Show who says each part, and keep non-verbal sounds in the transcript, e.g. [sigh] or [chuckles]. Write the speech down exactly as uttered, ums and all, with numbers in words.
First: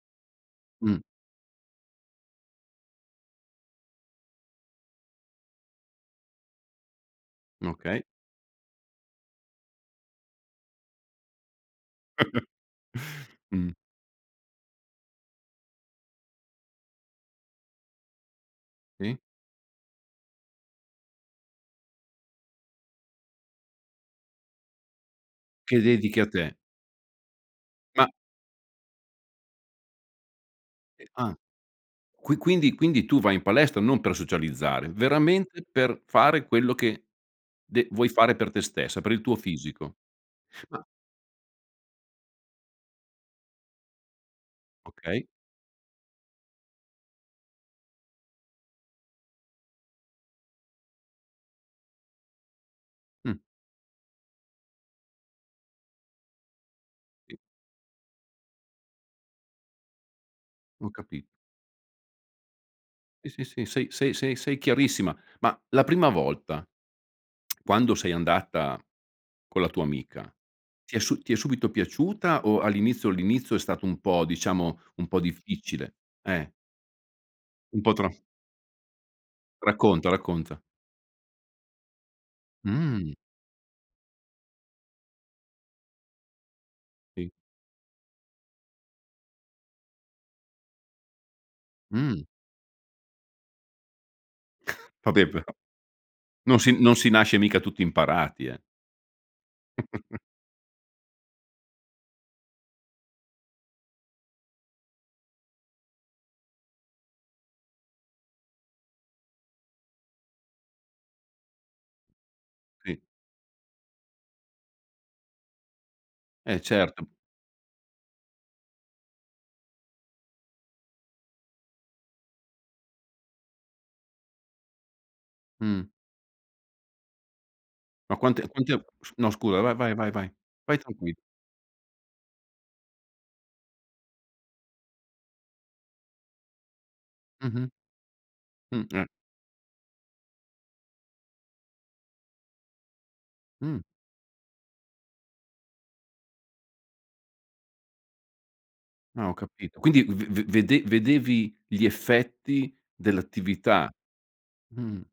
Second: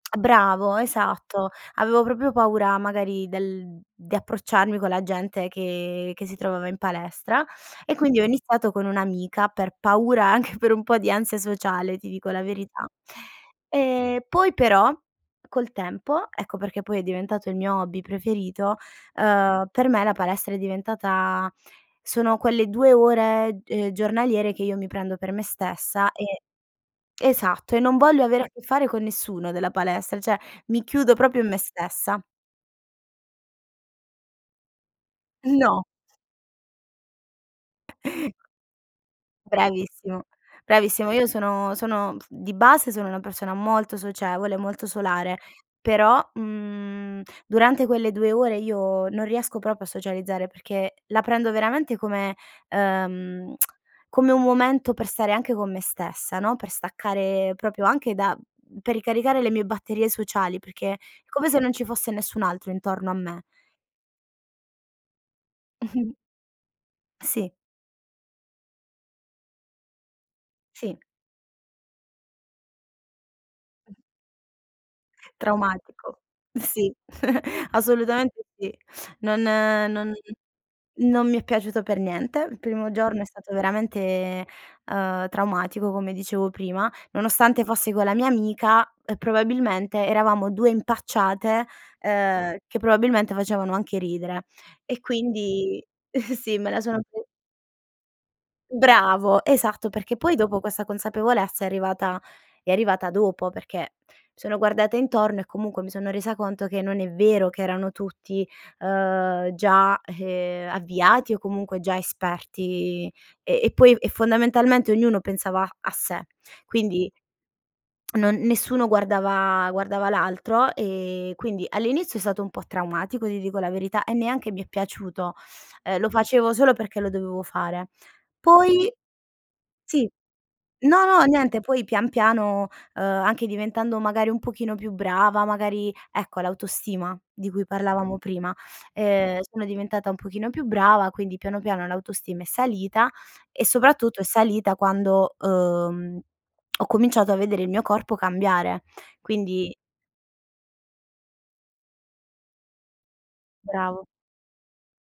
Speaker 1: Bravo,
Speaker 2: Mh.
Speaker 1: esatto. Avevo proprio paura magari del di approcciarmi con la gente che che si trovava in palestra e
Speaker 2: Okay.
Speaker 1: quindi ho iniziato con un'amica per paura anche per un po' di ansia sociale, ti dico la
Speaker 2: [chuckles]
Speaker 1: verità.
Speaker 2: Mh.
Speaker 1: E poi però col tempo, ecco perché poi è diventato il mio hobby preferito,
Speaker 2: Sì.
Speaker 1: uhm, per me la palestra è diventata sono quelle due ore, ehm, giornaliere che io mi prendo per me
Speaker 2: Che
Speaker 1: stessa
Speaker 2: dedichi a
Speaker 1: e
Speaker 2: te.
Speaker 1: esatto, e non
Speaker 2: Ma
Speaker 1: voglio avere a che fare con nessuno della palestra, cioè mi
Speaker 2: E
Speaker 1: chiudo
Speaker 2: ah.
Speaker 1: proprio in me stessa.
Speaker 2: Qui quindi quindi tu vai in palestra non per socializzare, veramente
Speaker 1: No.
Speaker 2: per fare quello che de vuoi fare per te stessa, per il tuo fisico.
Speaker 1: Bravissimo,
Speaker 2: Ma
Speaker 1: bravissimo. Io sono sono di base, sono una persona molto socievole, molto
Speaker 2: Okay.
Speaker 1: solare, però, mhmm, durante quelle due ore io non riesco proprio a socializzare, perché la prendo veramente come
Speaker 2: Mh.
Speaker 1: ehm, [tsk] come un momento per stare anche con me stessa, no, per
Speaker 2: Sì.
Speaker 1: staccare propio anche da mhmm, per ricaricare le mie batterie sociali
Speaker 2: Ho
Speaker 1: perché è
Speaker 2: capit
Speaker 1: come se non ci fosse nessun altro intorno a
Speaker 2: Eh
Speaker 1: me.
Speaker 2: sì, sì, sei sei sei sei chiarissima. Ma la prima
Speaker 1: [chuckles]
Speaker 2: volta,
Speaker 1: Sì.
Speaker 2: [tsk] quando sei andata con la tua amica, ti è
Speaker 1: Sì.
Speaker 2: su ti è subito piaciuta o all'inizio, l'inizio è stato un
Speaker 1: [unintelligible]
Speaker 2: po' diciamo un po' difficile?
Speaker 1: Traumatico.
Speaker 2: Eh.
Speaker 1: Sì, [chuckles]
Speaker 2: Un po' tro
Speaker 1: assolutamente sì. Non
Speaker 2: Racconta,
Speaker 1: non
Speaker 2: racconta.
Speaker 1: non mi è piaciuto per niente. Il primo
Speaker 2: Mh.
Speaker 1: giorno è stato veramente, uhm, traumatico come dicevo prima,
Speaker 2: Sì.
Speaker 1: nonostante fossi con la mia amica, uhm, probabilmente eravamo due impacciate,
Speaker 2: Mh.
Speaker 1: ehm, che probabilmente facevano anche ridere.
Speaker 2: [chuckles]
Speaker 1: E
Speaker 2: Vabbè però,
Speaker 1: quindi [chuckles] sì,
Speaker 2: non
Speaker 1: me
Speaker 2: si
Speaker 1: la
Speaker 2: non
Speaker 1: sono.
Speaker 2: si
Speaker 1: [unintelligible]
Speaker 2: nasce mica tutti imparati, eh.
Speaker 1: Bravo, esatto perché
Speaker 2: [chuckles]
Speaker 1: poi dopo, questa consapevolezza è arrivata è arrivata dopo, perché mi sono guardata intorno e comunque mi sono resa conto che non è vero che erano tutti, ehm, già ehm, avviati o comunque già
Speaker 2: Sì.
Speaker 1: esperti e poi e fondamentalmente ognuno pensava a sé.
Speaker 2: Eh certo.
Speaker 1: Quindi, non nessuno guardava guardava l'altro e quindi all'inizio è stato un po' traumatico, ti dico la verità, e neanche mi è piaciuto.
Speaker 2: Mh.
Speaker 1: Ehm, lo facevo solo perché lo dovevo fare.
Speaker 2: Ma quante quante
Speaker 1: Poi
Speaker 2: s no scusa, vai, vai,
Speaker 1: sì,
Speaker 2: vai, vai, vai
Speaker 1: no
Speaker 2: tranqui
Speaker 1: no niente, poi pian piano, ehm, anche diventando magari un pochino più brava, magari ecco l'autostima di cui
Speaker 2: Mh-mh.
Speaker 1: parlavamo prima,
Speaker 2: Mh, eh.
Speaker 1: ehm, sono diventata un pochino più brava, quindi piano piano l'autostima è salita. E
Speaker 2: Mh.
Speaker 1: soprattutto è salita quando, uhm, ho cominciato a vedere il mio corpo cambiare.
Speaker 2: Ah, ho
Speaker 1: Quindi
Speaker 2: capito, quindi v v vede vedevi gli effetti dell'attività,
Speaker 1: Bravo.
Speaker 2: mh.